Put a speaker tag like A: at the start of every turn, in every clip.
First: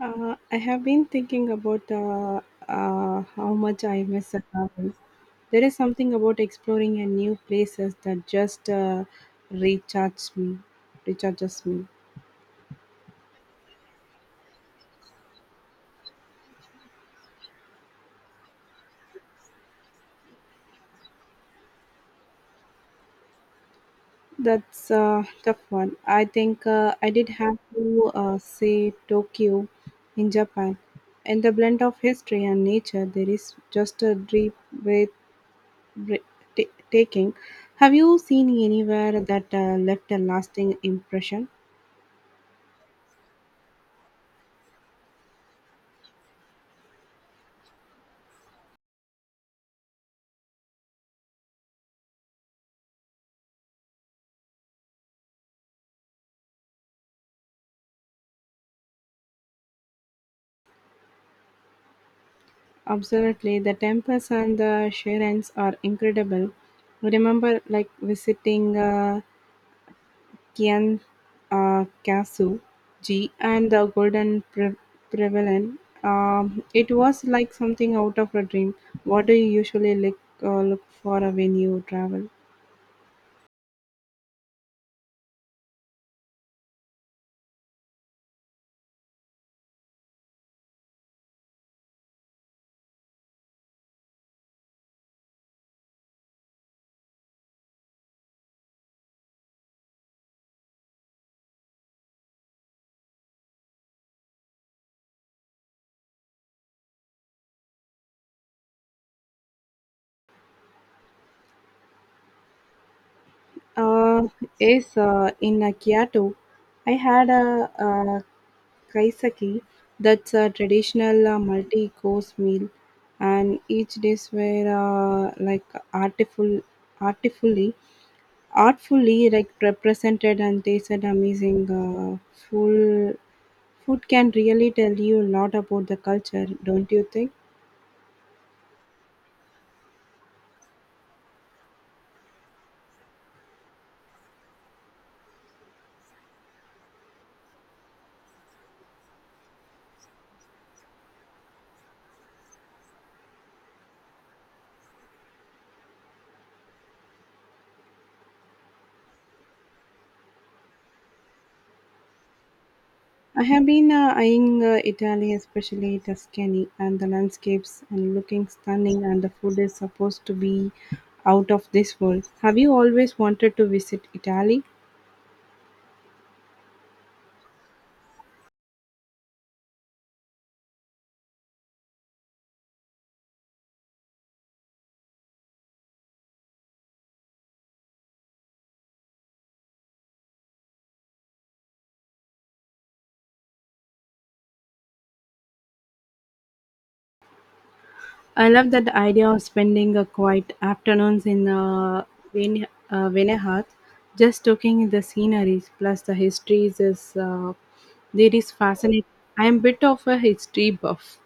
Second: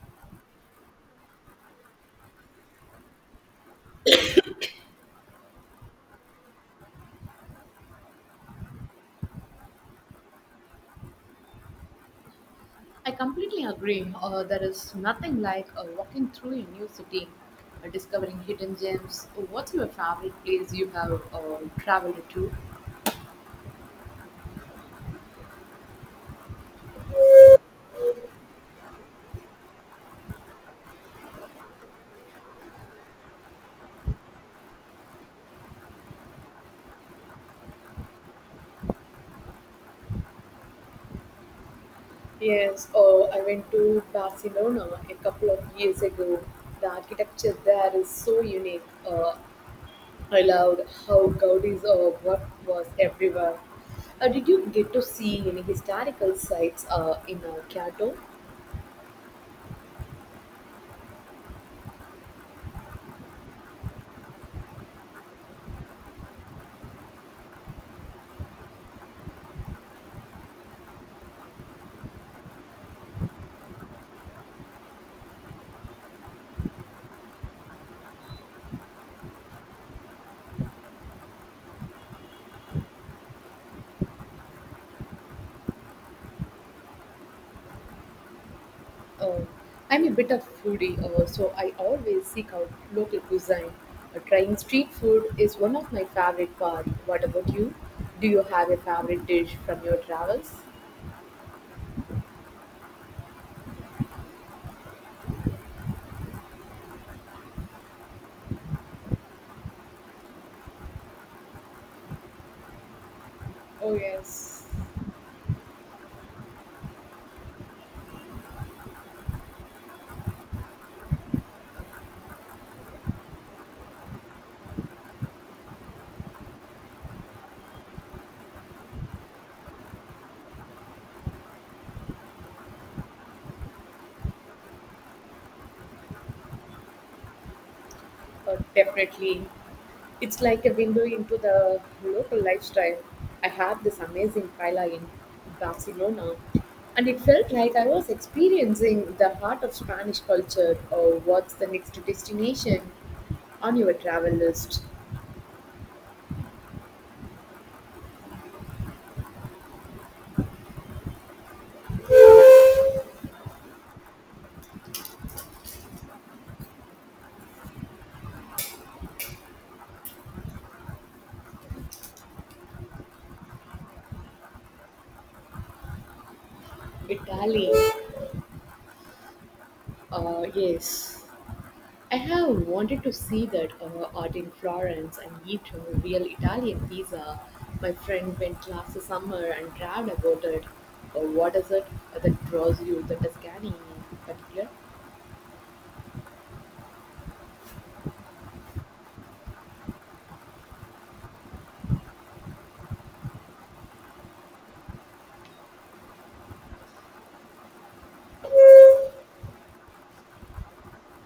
A: I have been thinking about how much I miss the travels. There is something about exploring a new places that just recharges me. Recharges me.
B: I completely agree. There is nothing like walking through a new city, discovering hidden gems. What's your favorite place you have traveled to?
A: That's a tough one. I think I did have to say Tokyo in Japan. In the blend of history and nature, there is just a deep breath taking. Have you seen anywhere that left a lasting impression?
B: Yes, oh, I went to Barcelona a couple of years ago. The architecture there is so unique. I loved how Gaudi's work was everywhere. Did you get to see any historical sites in Kyoto?
A: Absolutely, the temples and the shrines are incredible. I remember like visiting Kian Kasu Ji and the Golden Pavilion. It was like something out of a dream. What do you usually look for when you travel?
B: Uh, I'm a bit of foodie, so I always seek out local cuisine. Trying street food is one of my favorite parts. What about you? Do you have a favorite dish from your travels? Oh,
A: Uh,
B: yes,
A: yes, in Kyoto, I had a kaiseki, that's a traditional multi course meal, and each dish were like artful, artfully, artfully like represented and tasted amazing. Full Food can really tell you a lot about the culture, don't you think?
B: definitely. It's like a window into the local lifestyle. I had this amazing paella in Barcelona, and it felt like I was experiencing the heart of Spanish culture. Or what's the next destination on your travel list?
A: I have been eyeing Italy, especially Tuscany, and the landscapes and looking stunning, and the food is supposed to be out of this world. Have you always wanted to visit Italy?
B: Italy, yes. I have wanted to see that art in Florence and eat a real Italian pizza. My friend went last summer and raved about it. What is it that draws you to Tuscany in particular?
A: I love that idea of spending a quiet afternoons in Venehat, just looking at the sceneries plus the histories is fascinating. I am bit of a history buff.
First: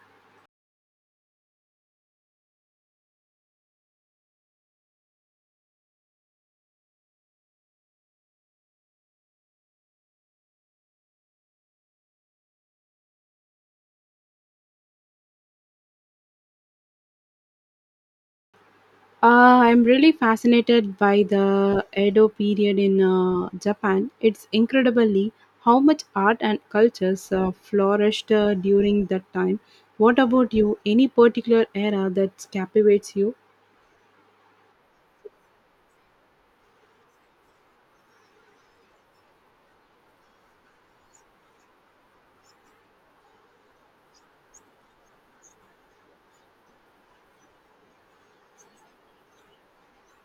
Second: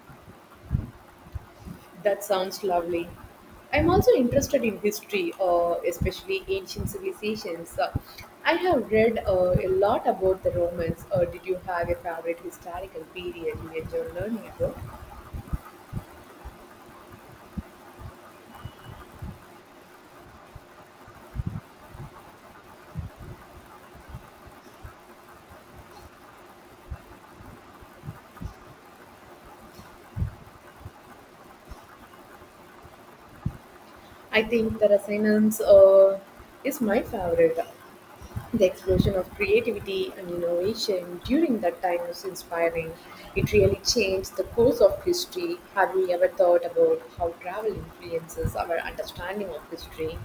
B: That sounds lovely. I'm also interested in history, especially ancient civilizations. I have read a lot about the Romans. Did you have a favorite historical period you enjoyed learning about?
A: I'm really fascinated by the Edo period in Japan. It's incredibly how much art and cultures flourished during that time. What about you? Any particular era that captivates you?
B: I think the resonance is my favorite. The explosion of creativity and innovation during that time was inspiring. It really changed the course of history. Have you ever thought about how travel influences our understanding of history?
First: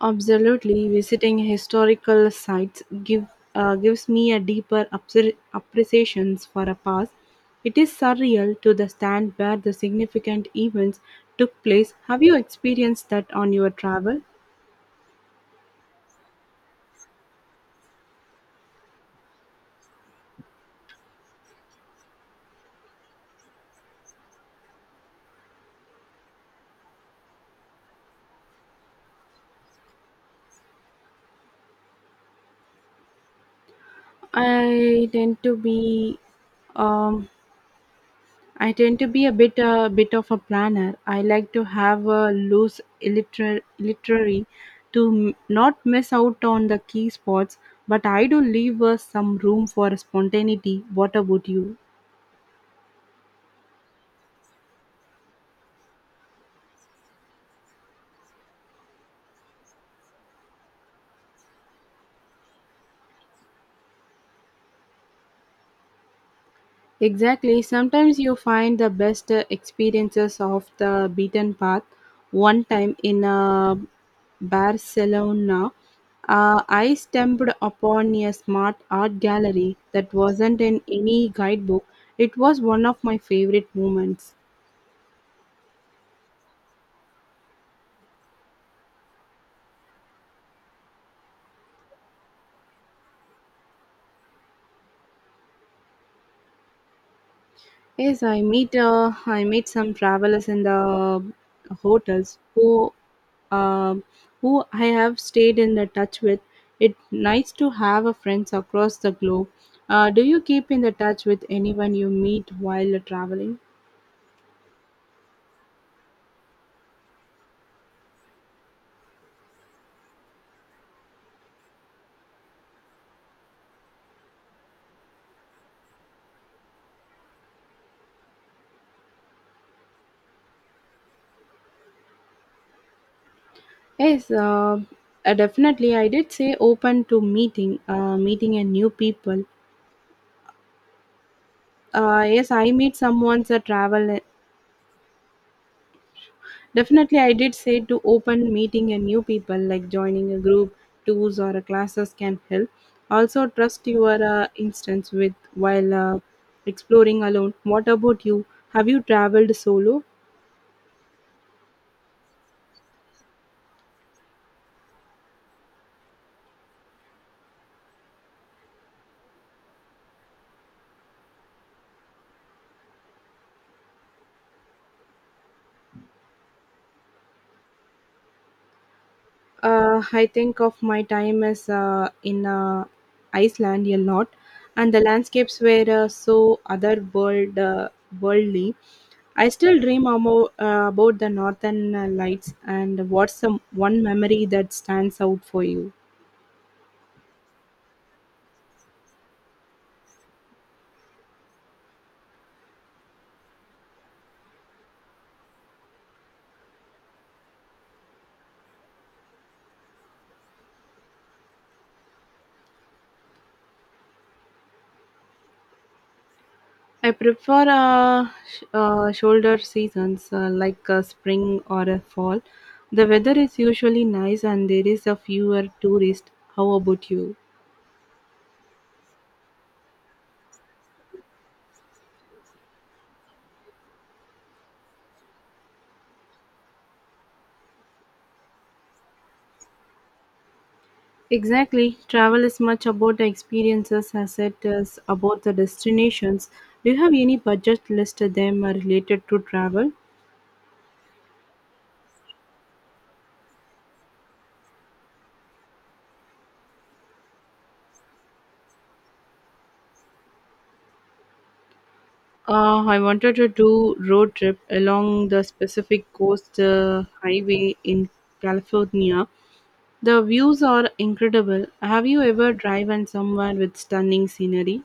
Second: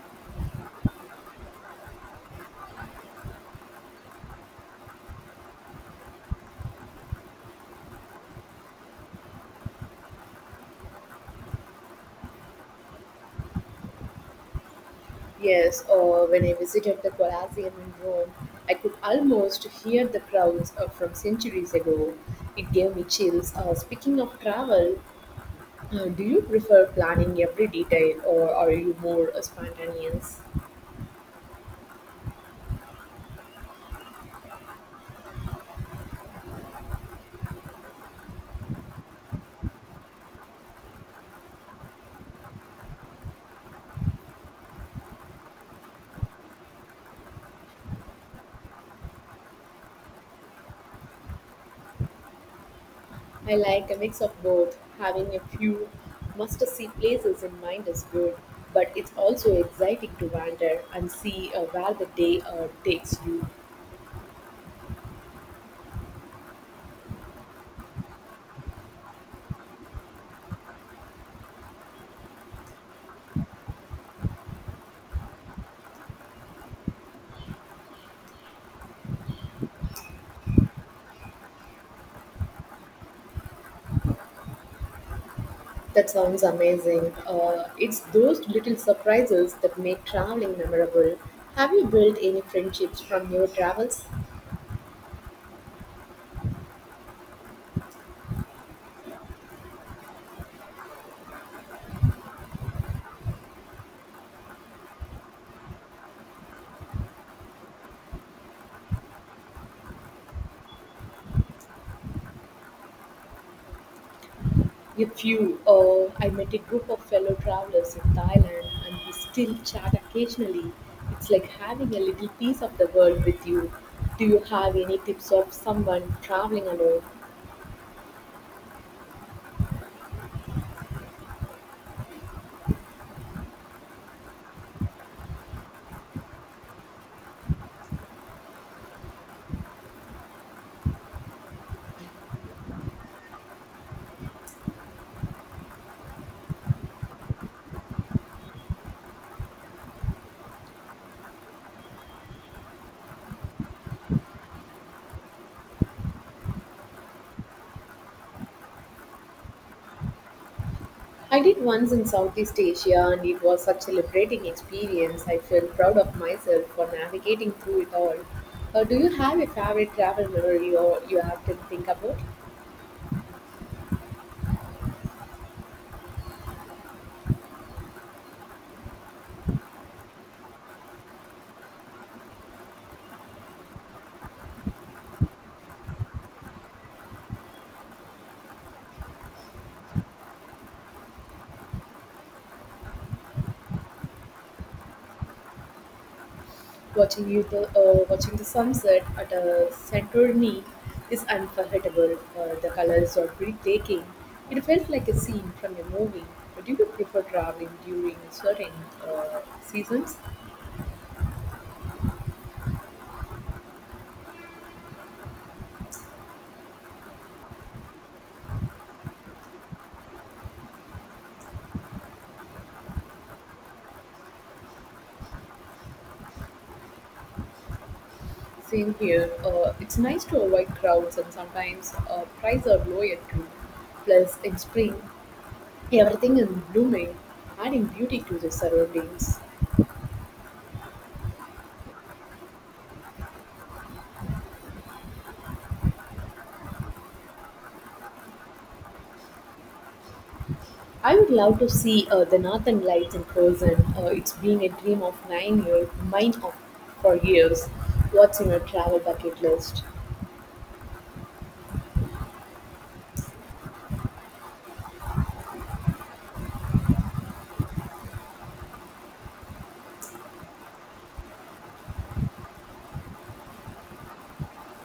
A: Absolutely, visiting historical sites gives me a deeper appreciation for a past. It is surreal to the stand where the significant events took place. Have you experienced that on your travel?
B: Yes, when I visited the Colosseum in Rome, I could almost hear the crowds from centuries ago. It gave me chills. Speaking of travel, do you prefer planning every detail or are you more spontaneous?
A: I tend to be um, I tend to be a bit of a planner. I like to have a loose literary to not miss out on the key spots, but I do leave some room for spontaneity. What about you?
B: I like a mix of both. Having a few must see places in mind is good, but it's also exciting to wander and see where the day takes you.
A: Exactly. Sometimes you find the best experiences of the beaten path. One time in Barcelona, I stumbled upon a smart art gallery that wasn't in any guidebook. It was one of my favorite moments.
B: That sounds amazing. It's those little surprises that make traveling memorable. Have you built any friendships from your travels?
A: Yes, I meet some travelers in the hotels um, who I have stayed in the touch with. It's nice to have a friends across the globe. Do you keep in the touch with anyone you meet while traveling?
B: A few. Oh, I met a group of fellow travelers in Thailand and we still chat occasionally. It's like having a little piece of the world with you. Do you have any tips of someone traveling alone?
A: Yes, definitely. I did say open to meeting a new people. Yes, I meet someone that travel. Definitely, I did say to open meeting and new people, like joining a group, tours or a classes can help. Also, trust your instance with while exploring alone. What about you? Have you traveled solo?
B: I did once in Southeast Asia and it was such a liberating experience. I felt proud of myself for navigating through it all. Do you have a favorite travel memory or you often think about?
A: I think of my time as in Iceland a lot, and the landscapes were so otherworld worldly. I still dream about the northern lights. And what's the one memory that stands out for you?
B: Watching the sunset at a Santorini is unforgettable. The colors are breathtaking. It felt like a scene from a movie. Do you prefer traveling during certain seasons?
A: I prefer shoulder seasons like spring or fall. The weather is usually nice and there is a fewer tourists. How about you?
B: Same here. It's nice to avoid crowds, and sometimes prices are lower too. Plus, in spring, everything is blooming, adding beauty to the surroundings.
A: Exactly. Travel is much about the experiences as it is about the destinations. Do you have any budget list of them are related to travel?
B: I would love to see the Northern Lights in person. It's been a dream of 9 years, for years. What's in your travel bucket list?
A: I wanted to do road trip along the Pacific Coast Highway in California. The views are incredible. Have you ever driven somewhere with stunning scenery?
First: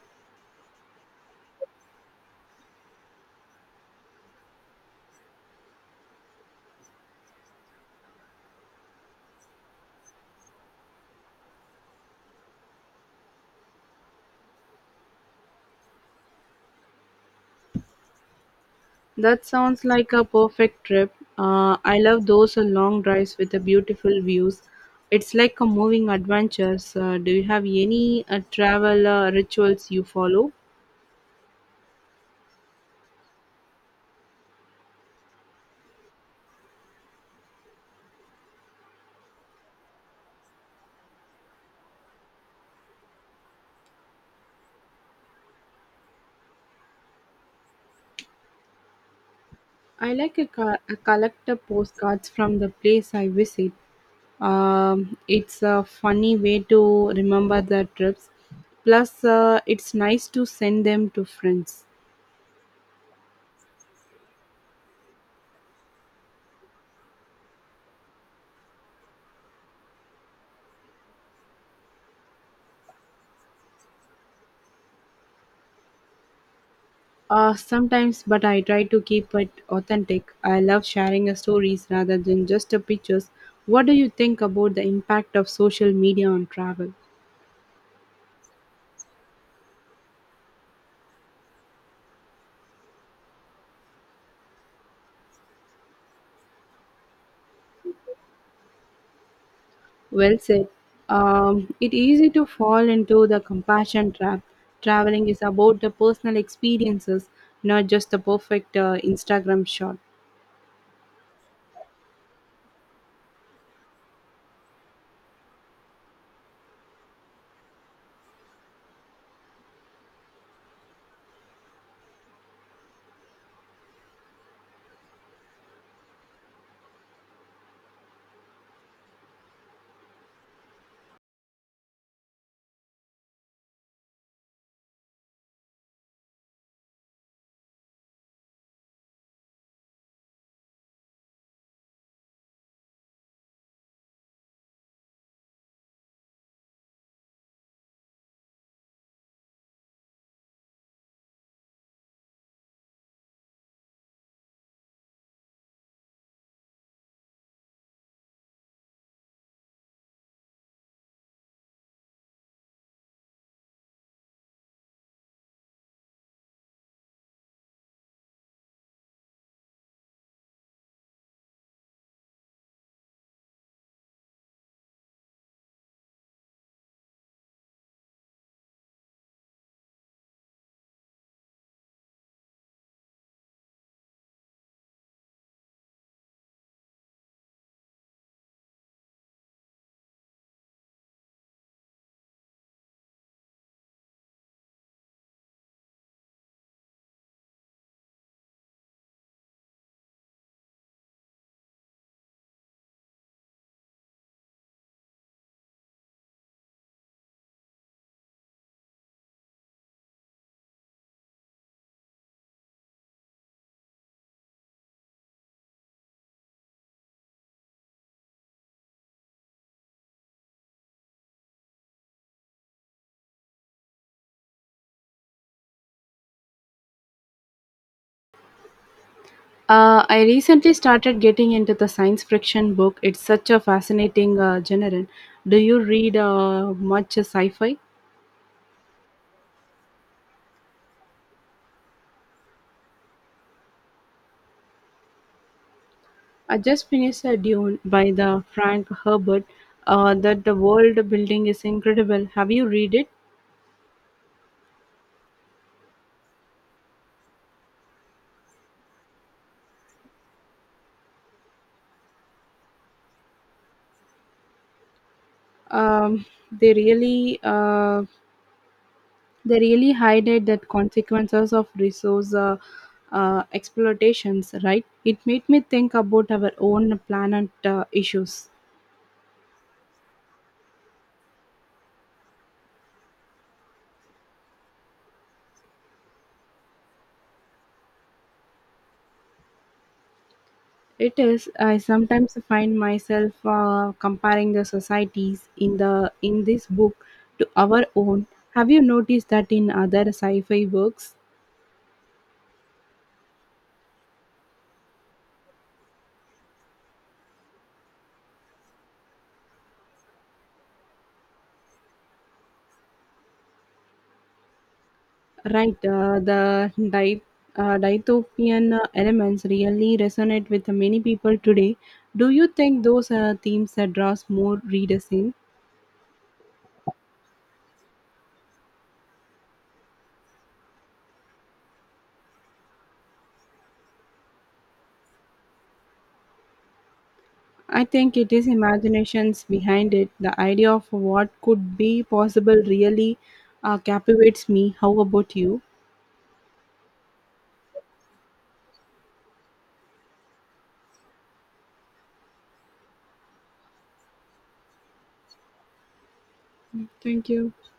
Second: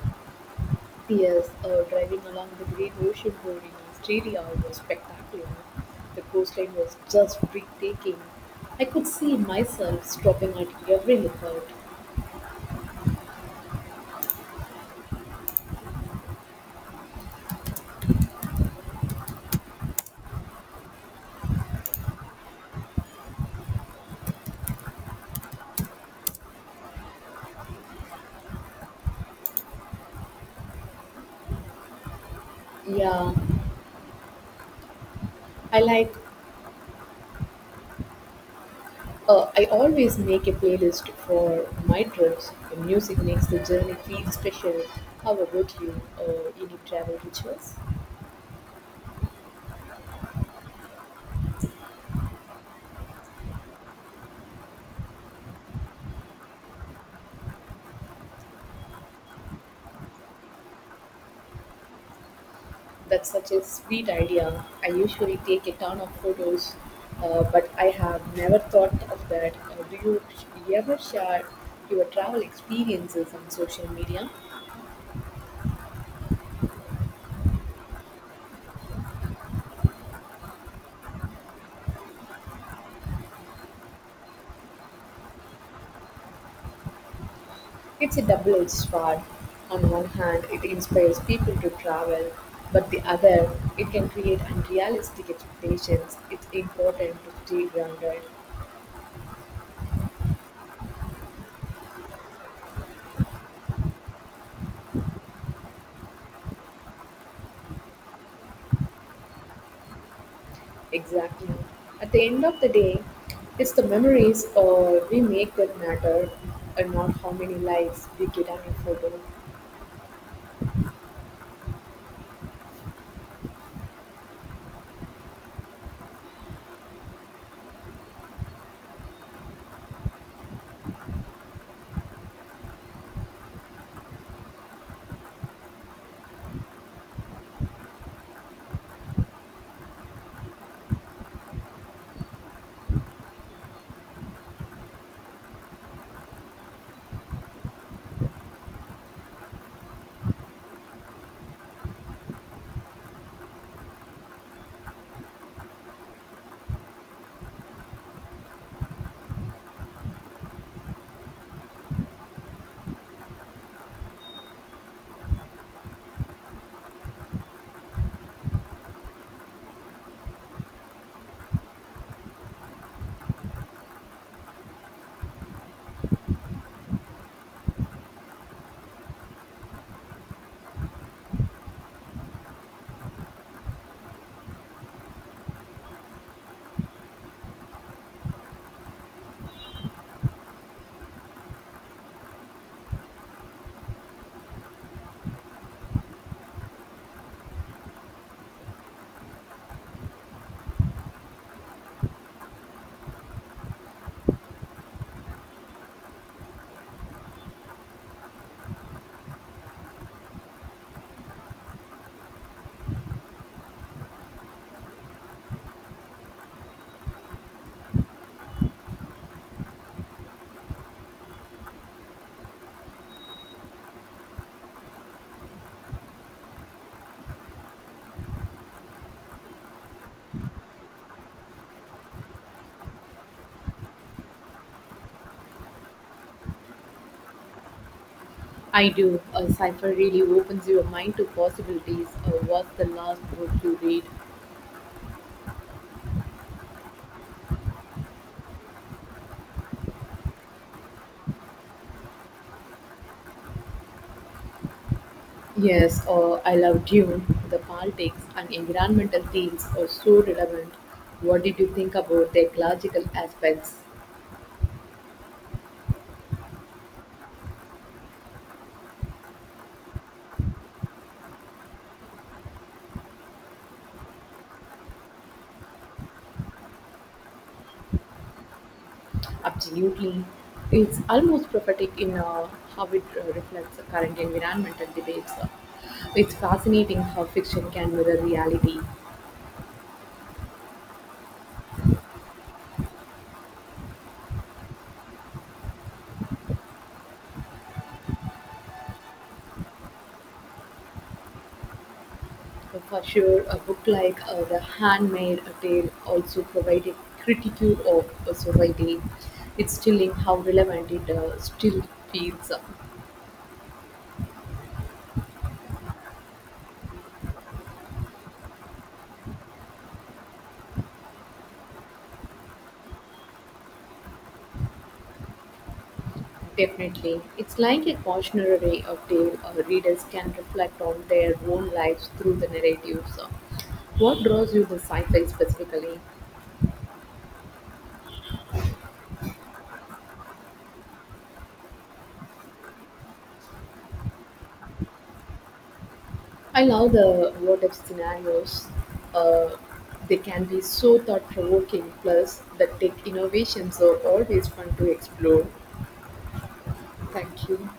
B: P.S. Driving along the Great Ocean Road in Australia was spectacular. The coastline was just breathtaking. I could see myself stopping at every lookout.
A: That sounds like a perfect trip. I love those long drives with the beautiful views. It's like a moving adventure. Do you have any travel rituals you follow?
B: Yeah, I like I always make a playlist for my trips. The music makes the journey feel special. How about you? Any travel rituals?
A: I like a collector postcards from the place I visit. It's a funny way to remember the trips. Plus, it's nice to send them to friends.
B: That's such a sweet idea. I usually take a ton of photos, but I have never thought of that. Do you ever share your travel experiences on social media?
A: Sometimes, but I try to keep it authentic. I love sharing stories rather than just pictures. What do you think about the impact of social media on travel?
B: It's a double-edged sword. On one hand, it inspires people to travel, but the other, it can create unrealistic expectations. It's important to stay grounded.
A: Well said. It easy to fall into the compassion trap. Traveling is about the personal experiences, not just the perfect Instagram shot.
B: Exactly. At the end of the day, it's the memories we make that matter, and not how many likes we get on a photo.
A: I recently started getting into the science fiction book. It's such a fascinating genre. Do you read much sci-fi?
B: I do. A cipher really opens your mind to possibilities. What's the last book you read?
A: I just finished a Dune by the Frank Herbert. That the world building is incredible. Have you read it?
B: Yes, or I love Dune. The politics and environmental themes are so relevant. What did you think about the ecological aspects?
A: Um, they really uh, they really highlight that consequences of resource exploitations. Right? It made me think about our own planet issues.
B: Absolutely. It's almost prophetic in how it reflects the current environmental debates. It's fascinating how fiction can mirror reality.
A: It is. I sometimes find myself comparing the societies in the in this book to our own. Have you noticed that in other sci-fi works?
B: For sure, a book like The Handmaid Tale also provided critique of society. It's chilling how relevant it still feels.
A: Right, dystopian elements really resonate with many people today. Do you think those are themes that draws more readers in?
B: Definitely. It's like a cautionary tale readers can reflect on their own lives through the narratives. What draws you to sci-fi specifically?
A: I think it is imaginations behind it. The idea of what could be possible really captivates me. How about you?
B: I love the what-if scenarios. Uh, they can be so thought-provoking, plus the tech innovations are always fun to explore.
A: Thank
B: Thank
A: you.
B: you.